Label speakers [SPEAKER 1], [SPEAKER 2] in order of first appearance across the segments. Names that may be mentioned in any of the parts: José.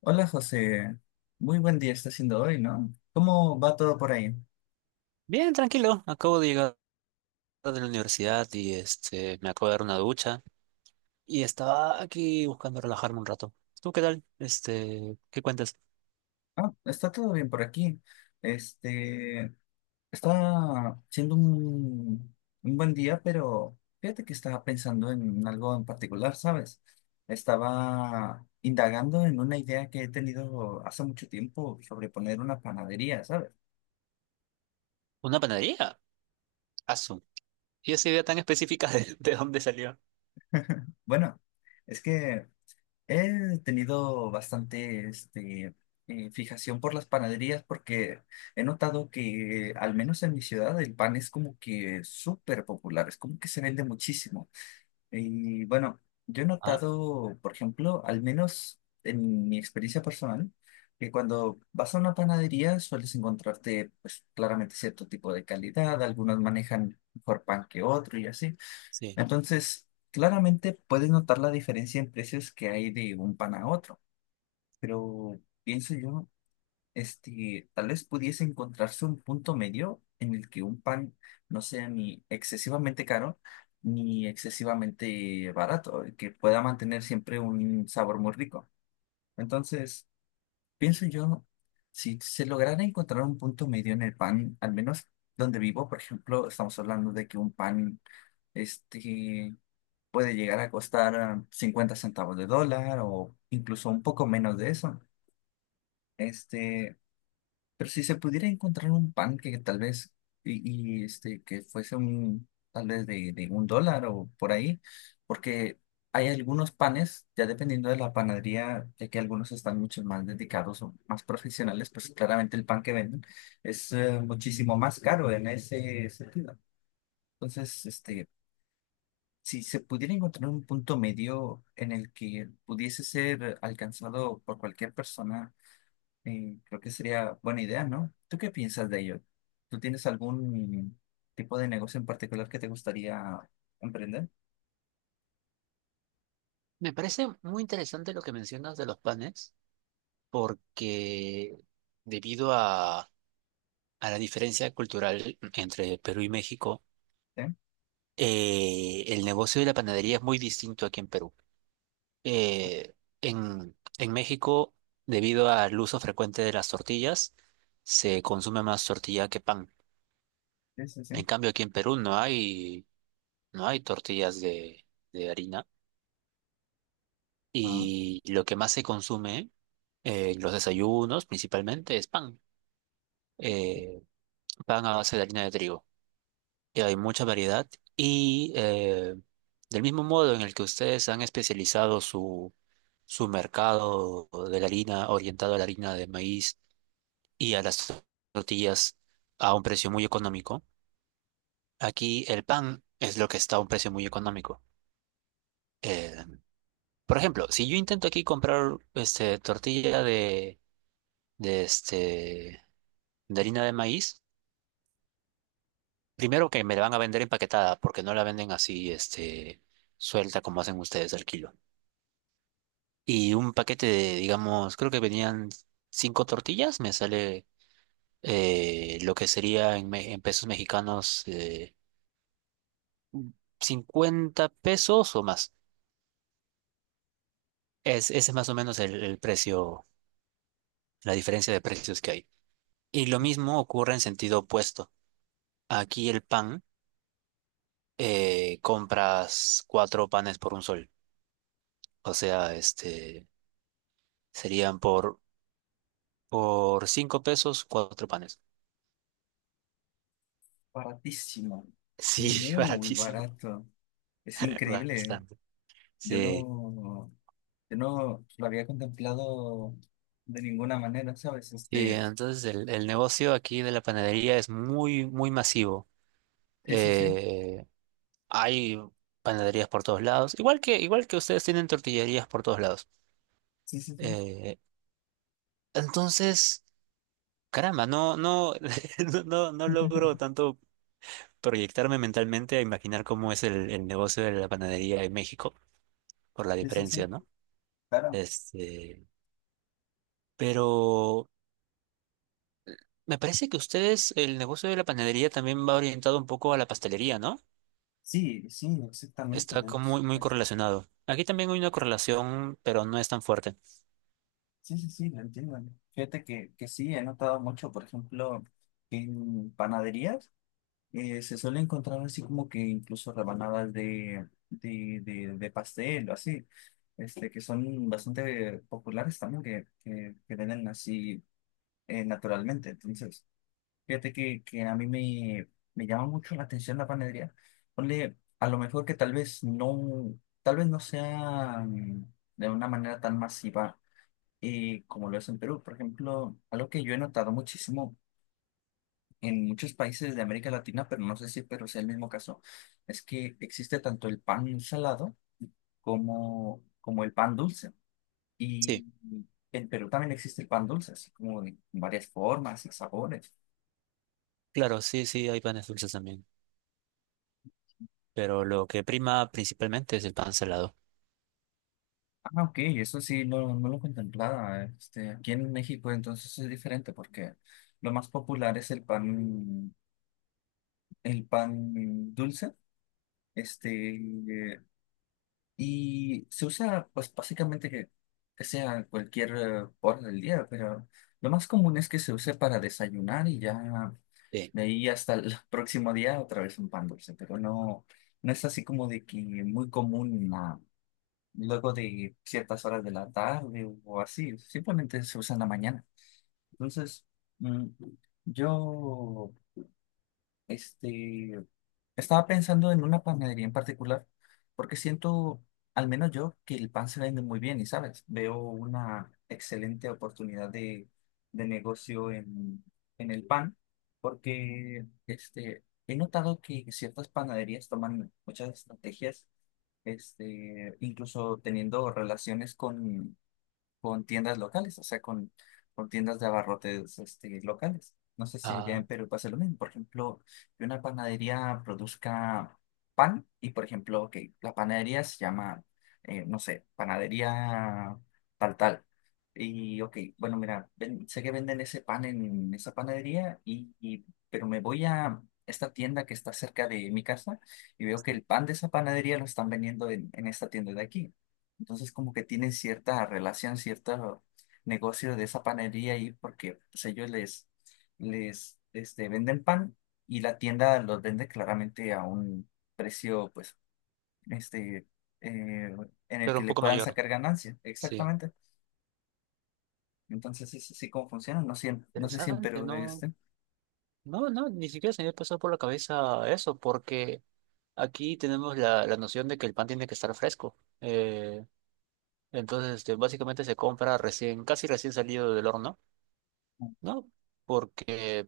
[SPEAKER 1] Hola José, muy buen día está siendo hoy, ¿no? ¿Cómo va todo por ahí?
[SPEAKER 2] Bien, tranquilo. Acabo de llegar de la universidad y me acabo de dar una ducha y estaba aquí buscando relajarme un rato. ¿Tú qué tal? ¿Qué cuentas?
[SPEAKER 1] Ah, está todo bien por aquí. Este, Está siendo un buen día, pero fíjate que estaba pensando en algo en particular, ¿sabes? Estaba indagando en una idea que he tenido hace mucho tiempo sobre poner una panadería, ¿sabes?
[SPEAKER 2] ¿Una panadería? Azul. ¿Y esa idea tan específica de dónde salió?
[SPEAKER 1] Bueno, es que he tenido bastante fijación por las panaderías porque he notado que, al menos en mi ciudad, el pan es como que súper popular, es como que se vende muchísimo. Y bueno, yo he
[SPEAKER 2] Ah,
[SPEAKER 1] notado, por ejemplo, al menos en mi experiencia personal, que cuando vas a una panadería sueles encontrarte, pues claramente cierto tipo de calidad, algunos manejan mejor pan que otro y así.
[SPEAKER 2] sí.
[SPEAKER 1] Entonces, claramente puedes notar la diferencia en precios que hay de un pan a otro, pero pienso yo, tal vez pudiese encontrarse un punto medio en el que un pan no sea ni excesivamente caro ni excesivamente barato, y que pueda mantener siempre un sabor muy rico. Entonces, pienso yo, si se lograra encontrar un punto medio en el pan, al menos donde vivo, por ejemplo, estamos hablando de que un pan... Este, puede llegar a costar 50 centavos de dólar o incluso un poco menos de eso. Este, pero si se pudiera encontrar un pan que tal vez, que fuese tal vez de un dólar o por ahí, porque hay algunos panes, ya dependiendo de la panadería, ya que algunos están mucho más dedicados o más profesionales, pues claramente el pan que venden es muchísimo más caro en ese sentido. Entonces, si se pudiera encontrar un punto medio en el que pudiese ser alcanzado por cualquier persona, creo que sería buena idea, ¿no? ¿Tú qué piensas de ello? ¿Tú tienes algún tipo de negocio en particular que te gustaría emprender?
[SPEAKER 2] Me parece muy interesante lo que mencionas de los panes porque debido a, a la diferencia cultural entre Perú y México,
[SPEAKER 1] Sí,
[SPEAKER 2] el negocio de la panadería es muy distinto aquí en Perú. eh, en México, debido al uso frecuente de las tortillas, se consume más tortilla que pan.
[SPEAKER 1] sí, sí.
[SPEAKER 2] En
[SPEAKER 1] Sí.
[SPEAKER 2] cambio, aquí en Perú no hay tortillas de harina,
[SPEAKER 1] Ah,
[SPEAKER 2] y lo que más se consume en los desayunos principalmente es pan, eh, pan a base de harina de trigo. Y hay mucha variedad y del mismo modo en el que ustedes han especializado su mercado de la harina, orientado a la harina de maíz y a las tortillas a un precio muy económico. Aquí el pan es lo que está a un precio muy económico. Eh, por ejemplo, si yo intento aquí comprar tortilla de, este, de harina de maíz, primero que me la van a vender empaquetada, porque no la venden así suelta como hacen ustedes al kilo. Y un paquete de, digamos, creo que venían cinco tortillas, me sale lo que sería en pesos mexicanos, 50 pesos o más. Ese es más o menos el precio, la diferencia de precios que hay. Y lo mismo ocurre en sentido opuesto. Aquí el pan, compras cuatro panes por un sol. O sea, serían por 5 pesos, cuatro panes.
[SPEAKER 1] baratísimo,
[SPEAKER 2] Sí,
[SPEAKER 1] muy
[SPEAKER 2] baratísimo,
[SPEAKER 1] barato. Es increíble.
[SPEAKER 2] bastante.
[SPEAKER 1] Yo
[SPEAKER 2] Sí,
[SPEAKER 1] no, yo no lo había contemplado de ninguna manera, ¿sabes?
[SPEAKER 2] sí, entonces el negocio aquí de la panadería es muy, muy masivo.
[SPEAKER 1] Sí, sí, sí,
[SPEAKER 2] Eh, hay panaderías por todos lados, igual que ustedes tienen tortillerías por todos lados.
[SPEAKER 1] sí, sí, sí.
[SPEAKER 2] Eh, Entonces, caramba, no, no, no, no, no logro tanto proyectarme mentalmente a imaginar cómo es el negocio de la panadería en México, por la
[SPEAKER 1] Sí, sí, sí.
[SPEAKER 2] diferencia, ¿no?
[SPEAKER 1] Claro,
[SPEAKER 2] Este, pero me parece que ustedes, el negocio de la panadería, también va orientado un poco a la pastelería, ¿no?
[SPEAKER 1] sí, sí, exactamente,
[SPEAKER 2] Está
[SPEAKER 1] de
[SPEAKER 2] como
[SPEAKER 1] hecho.
[SPEAKER 2] muy, muy correlacionado. Aquí también hay una correlación, pero no es tan fuerte.
[SPEAKER 1] Sí, sí, sí, lo entiendo. Fíjate que sí, he notado mucho, por ejemplo, en panaderías se suele encontrar así como que incluso rebanadas de pastel o así, que son bastante populares también, que venden así naturalmente. Entonces, fíjate que a mí me llama mucho la atención la panadería. Ponle, a lo mejor que tal vez no sea de una manera tan masiva como lo es en Perú. Por ejemplo, algo que yo he notado muchísimo en muchos países de América Latina, pero no sé si Perú sea el mismo caso, es que existe tanto el pan salado como el pan dulce. Y
[SPEAKER 2] Sí,
[SPEAKER 1] en Perú también existe el pan dulce, así como de varias formas y sabores.
[SPEAKER 2] claro, sí, sí, hay panes dulces también, pero lo que prima principalmente es el pan salado.
[SPEAKER 1] Ah, ok, eso sí, no, no lo contemplaba. Aquí en México entonces es diferente porque lo más popular es el pan dulce, este, y se usa pues básicamente que sea cualquier hora del día, pero lo más común es que se use para desayunar y ya
[SPEAKER 2] Sí.
[SPEAKER 1] de ahí hasta el próximo día otra vez un pan dulce, pero no, no es así como de que muy común luego de ciertas horas de la tarde o así, simplemente se usa en la mañana. Entonces, mm, yo este, estaba pensando en una panadería en particular, porque siento, al menos yo, que el pan se vende muy bien y, ¿sabes? Veo una excelente oportunidad de negocio en el pan, porque he notado que ciertas panaderías toman muchas estrategias incluso teniendo relaciones con tiendas locales, o sea, con tiendas de abarrotes locales. No sé si allá
[SPEAKER 2] Ah,
[SPEAKER 1] en Perú pasa lo mismo. Por ejemplo, que una panadería produzca pan y, por ejemplo, que la panadería se llama, no sé, panadería tal tal. Y, ok, bueno, mira, sé que venden ese pan en esa panadería, pero me voy a esta tienda que está cerca de mi casa y veo que
[SPEAKER 2] sí.
[SPEAKER 1] el pan de esa panadería lo están vendiendo en esta tienda de aquí. Entonces como que tienen cierta relación, cierto negocio de esa panería ahí porque pues, ellos les venden pan y la tienda los vende claramente a un precio pues este eh, en el
[SPEAKER 2] Claro,
[SPEAKER 1] que
[SPEAKER 2] un
[SPEAKER 1] le
[SPEAKER 2] poco
[SPEAKER 1] puedan
[SPEAKER 2] mayor.
[SPEAKER 1] sacar ganancia.
[SPEAKER 2] Sí.
[SPEAKER 1] Exactamente. Entonces es así como funciona. No sé, no sé si en
[SPEAKER 2] Interesante,
[SPEAKER 1] Perú de
[SPEAKER 2] no,
[SPEAKER 1] este.
[SPEAKER 2] no, no, ni siquiera se me había pasado por la cabeza eso, porque aquí tenemos la noción de que el pan tiene que estar fresco. Entonces, básicamente se compra recién, casi recién salido del horno, ¿no? Porque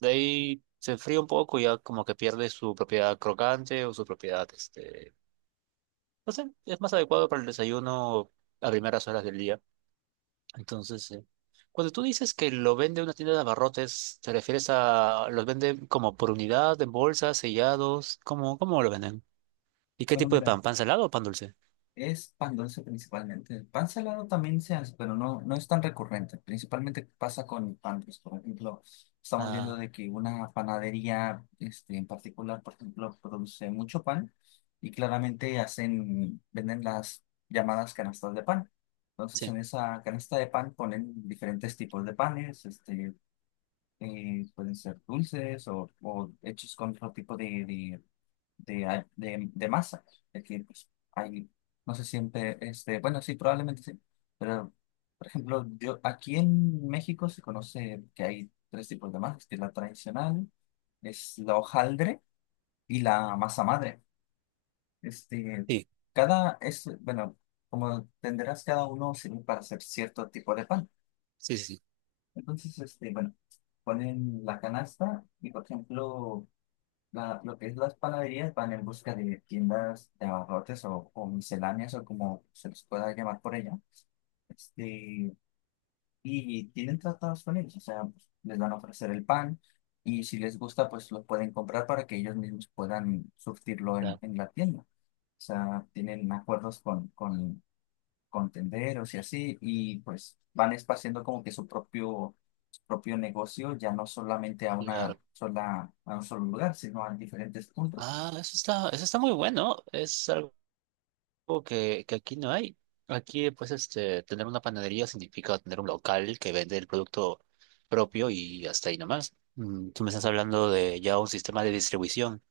[SPEAKER 2] de ahí se enfría un poco y ya como que pierde su propiedad crocante o su propiedad, no sé, es más adecuado para el desayuno, a primeras horas del día. Entonces, cuando tú dices que lo vende una tienda de abarrotes, ¿te refieres a los venden como por unidad, en bolsas, sellados? ¿Cómo lo venden? ¿Y qué
[SPEAKER 1] Bueno,
[SPEAKER 2] tipo de
[SPEAKER 1] mira.
[SPEAKER 2] pan? ¿Pan salado o pan dulce?
[SPEAKER 1] Es pan dulce principalmente. El pan salado también se hace, pero no, no es tan recurrente. Principalmente pasa con el pan dulce. Por ejemplo, estamos viendo
[SPEAKER 2] Ah,
[SPEAKER 1] de que una panadería en particular, por ejemplo, produce mucho pan y claramente hacen, venden las llamadas canastas de pan. Entonces,
[SPEAKER 2] sí,
[SPEAKER 1] en esa canasta de pan ponen diferentes tipos de panes, pueden ser dulces o hechos con otro tipo de masa. Es decir, pues, hay, no sé, siempre, bueno, sí, probablemente sí, pero, por ejemplo, yo, aquí en México se conoce que hay tres tipos de masas, que la tradicional es la hojaldre y la masa madre. Este,
[SPEAKER 2] sí,
[SPEAKER 1] cada, es, bueno, como tendrás cada uno sirve para hacer cierto tipo de pan.
[SPEAKER 2] sí, sí, sí,
[SPEAKER 1] Entonces, bueno, ponen la canasta y, por ejemplo, lo que es las panaderías van en busca de tiendas de abarrotes o misceláneas o como se les pueda llamar por ella. Este, y tienen tratados con ellos, o sea, pues, les van a ofrecer el pan y si les gusta, pues lo pueden comprar para que ellos mismos puedan surtirlo en,
[SPEAKER 2] claro,
[SPEAKER 1] en la tienda. O sea, tienen acuerdos con tenderos y así, y pues van espaciando como que su propio negocio, ya no solamente a una
[SPEAKER 2] claro.
[SPEAKER 1] sola, a un solo lugar, sino a diferentes puntos.
[SPEAKER 2] Ah, eso está muy bueno. Es algo que aquí no hay. Aquí, pues, tener una panadería significa tener un local que vende el producto propio, y hasta ahí nomás. Mm, tú me estás hablando de ya un sistema de distribución.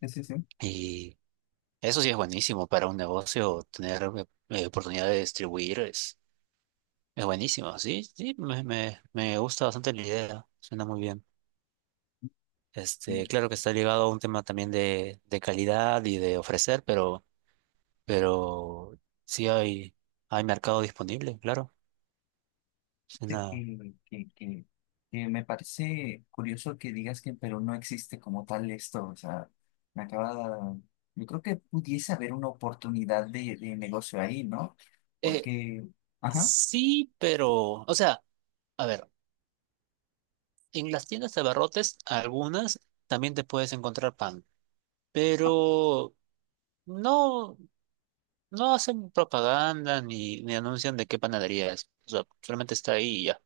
[SPEAKER 1] Sí, sí, sí.
[SPEAKER 2] Y eso sí es buenísimo para un negocio, tener oportunidad de es buenísimo. Sí, sí, me gusta bastante la idea, suena muy bien.
[SPEAKER 1] Y
[SPEAKER 2] Claro que está ligado a un tema también de calidad y de ofrecer, pero, pero sí hay mercado disponible, claro.
[SPEAKER 1] fíjate
[SPEAKER 2] Suena-
[SPEAKER 1] que me parece curioso que digas que en Perú no existe como tal esto. O sea, me acaba. Yo creo que pudiese haber una oportunidad de negocio ahí, ¿no?
[SPEAKER 2] eh,
[SPEAKER 1] Porque, ajá,
[SPEAKER 2] sí, pero, o sea, a ver, en las tiendas de abarrotes, algunas también te puedes encontrar pan, pero no. No hacen propaganda, ni anuncian de qué panadería es. O sea, solamente está ahí y ya.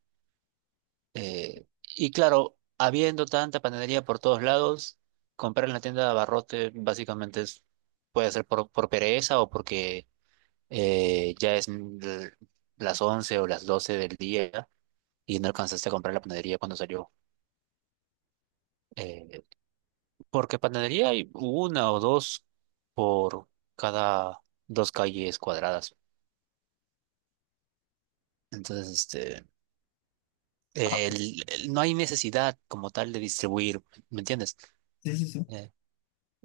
[SPEAKER 2] Eh, y claro, habiendo tanta panadería por todos lados, comprar en la tienda de abarrote básicamente es, puede ser por pereza, o porque ya las 11 o las 12 del día y no alcanzaste a comprar la panadería cuando salió. Eh, porque panadería hay una o dos por cada dos calles cuadradas. Entonces, este...
[SPEAKER 1] ah,
[SPEAKER 2] no hay necesidad como tal de distribuir, ¿me entiendes?
[SPEAKER 1] sí, sí, sí.
[SPEAKER 2] Eh,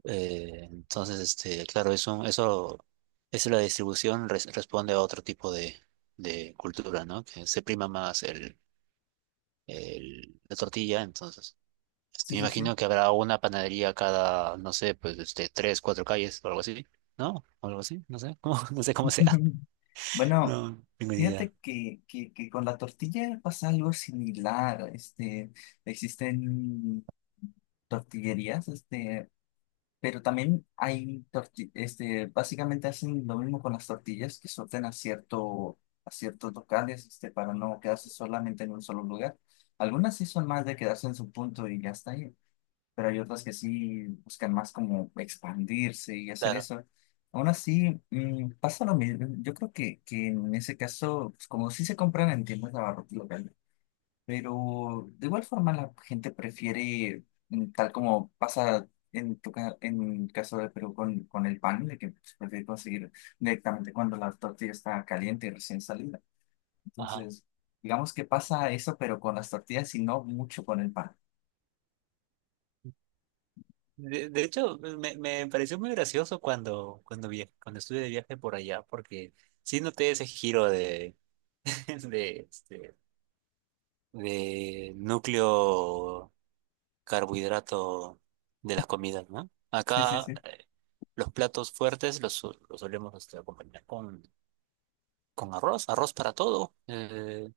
[SPEAKER 2] entonces, claro, eso, la distribución responde a otro tipo de cultura, ¿no? Que se prima más la tortilla. Entonces,
[SPEAKER 1] Sí,
[SPEAKER 2] me
[SPEAKER 1] sí, sí.
[SPEAKER 2] imagino que habrá una panadería cada, no sé, pues, tres, cuatro calles o algo así, ¿no? O algo así, no sé, cómo- no sé cómo sea.
[SPEAKER 1] Bueno,
[SPEAKER 2] No, tengo ni idea.
[SPEAKER 1] fíjate que con la tortilla pasa algo similar. Existen tortillerías. Pero también hay básicamente hacen lo mismo con las tortillas que sortean a cierto, a ciertos locales, para no quedarse solamente en un solo lugar. Algunas sí son más de quedarse en su punto y ya está ahí, pero hay otras que sí buscan más como expandirse y hacer
[SPEAKER 2] Claro.
[SPEAKER 1] eso. Aún así, pasa lo mismo. Yo creo que en ese caso, pues, como sí se compran en tiendas de abarrotes pero de igual forma la gente prefiere, tal como pasa en tu en caso de Perú con el pan, de que se prefiere conseguir directamente cuando la tortilla está caliente y recién salida.
[SPEAKER 2] Ajá.
[SPEAKER 1] Entonces, digamos que pasa eso, pero con las tortillas y no mucho con el pan.
[SPEAKER 2] De hecho, me pareció muy gracioso cuando, cuando estuve de viaje por allá, porque sí noté ese giro de, este, de núcleo carbohidrato de las comidas, ¿no?
[SPEAKER 1] Sí, sí,
[SPEAKER 2] Acá
[SPEAKER 1] sí,
[SPEAKER 2] los platos fuertes los solemos, acompañar con arroz, arroz para todo,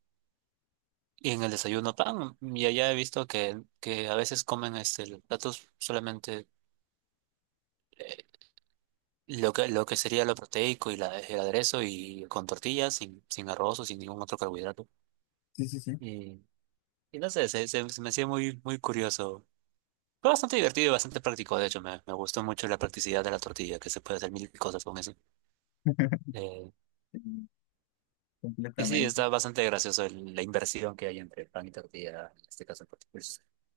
[SPEAKER 2] y en el desayuno pan, y allá he visto que a veces comen los platos solamente. eh, lo que sería lo proteico y el aderezo y con tortillas, sin arroz o sin ningún otro carbohidrato.
[SPEAKER 1] sí, sí, sí.
[SPEAKER 2] Y, y no sé, se me hacía muy, muy curioso. Fue bastante divertido y bastante práctico, de hecho, me gustó mucho la practicidad de la tortilla, que se puede hacer mil cosas con eso. Eh, y sí,
[SPEAKER 1] Completamente.
[SPEAKER 2] está bastante gracioso la inversión que hay entre pan y tortilla, en este caso en particular.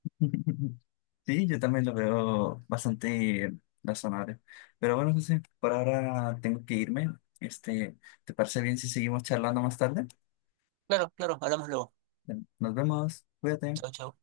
[SPEAKER 1] Sí, yo también lo veo bastante razonable. Pero bueno, José, por ahora tengo que irme. Este, ¿Te parece bien si seguimos charlando más tarde?
[SPEAKER 2] Claro, claro, hablamos luego.
[SPEAKER 1] Nos vemos, cuídate.
[SPEAKER 2] Chao, chao.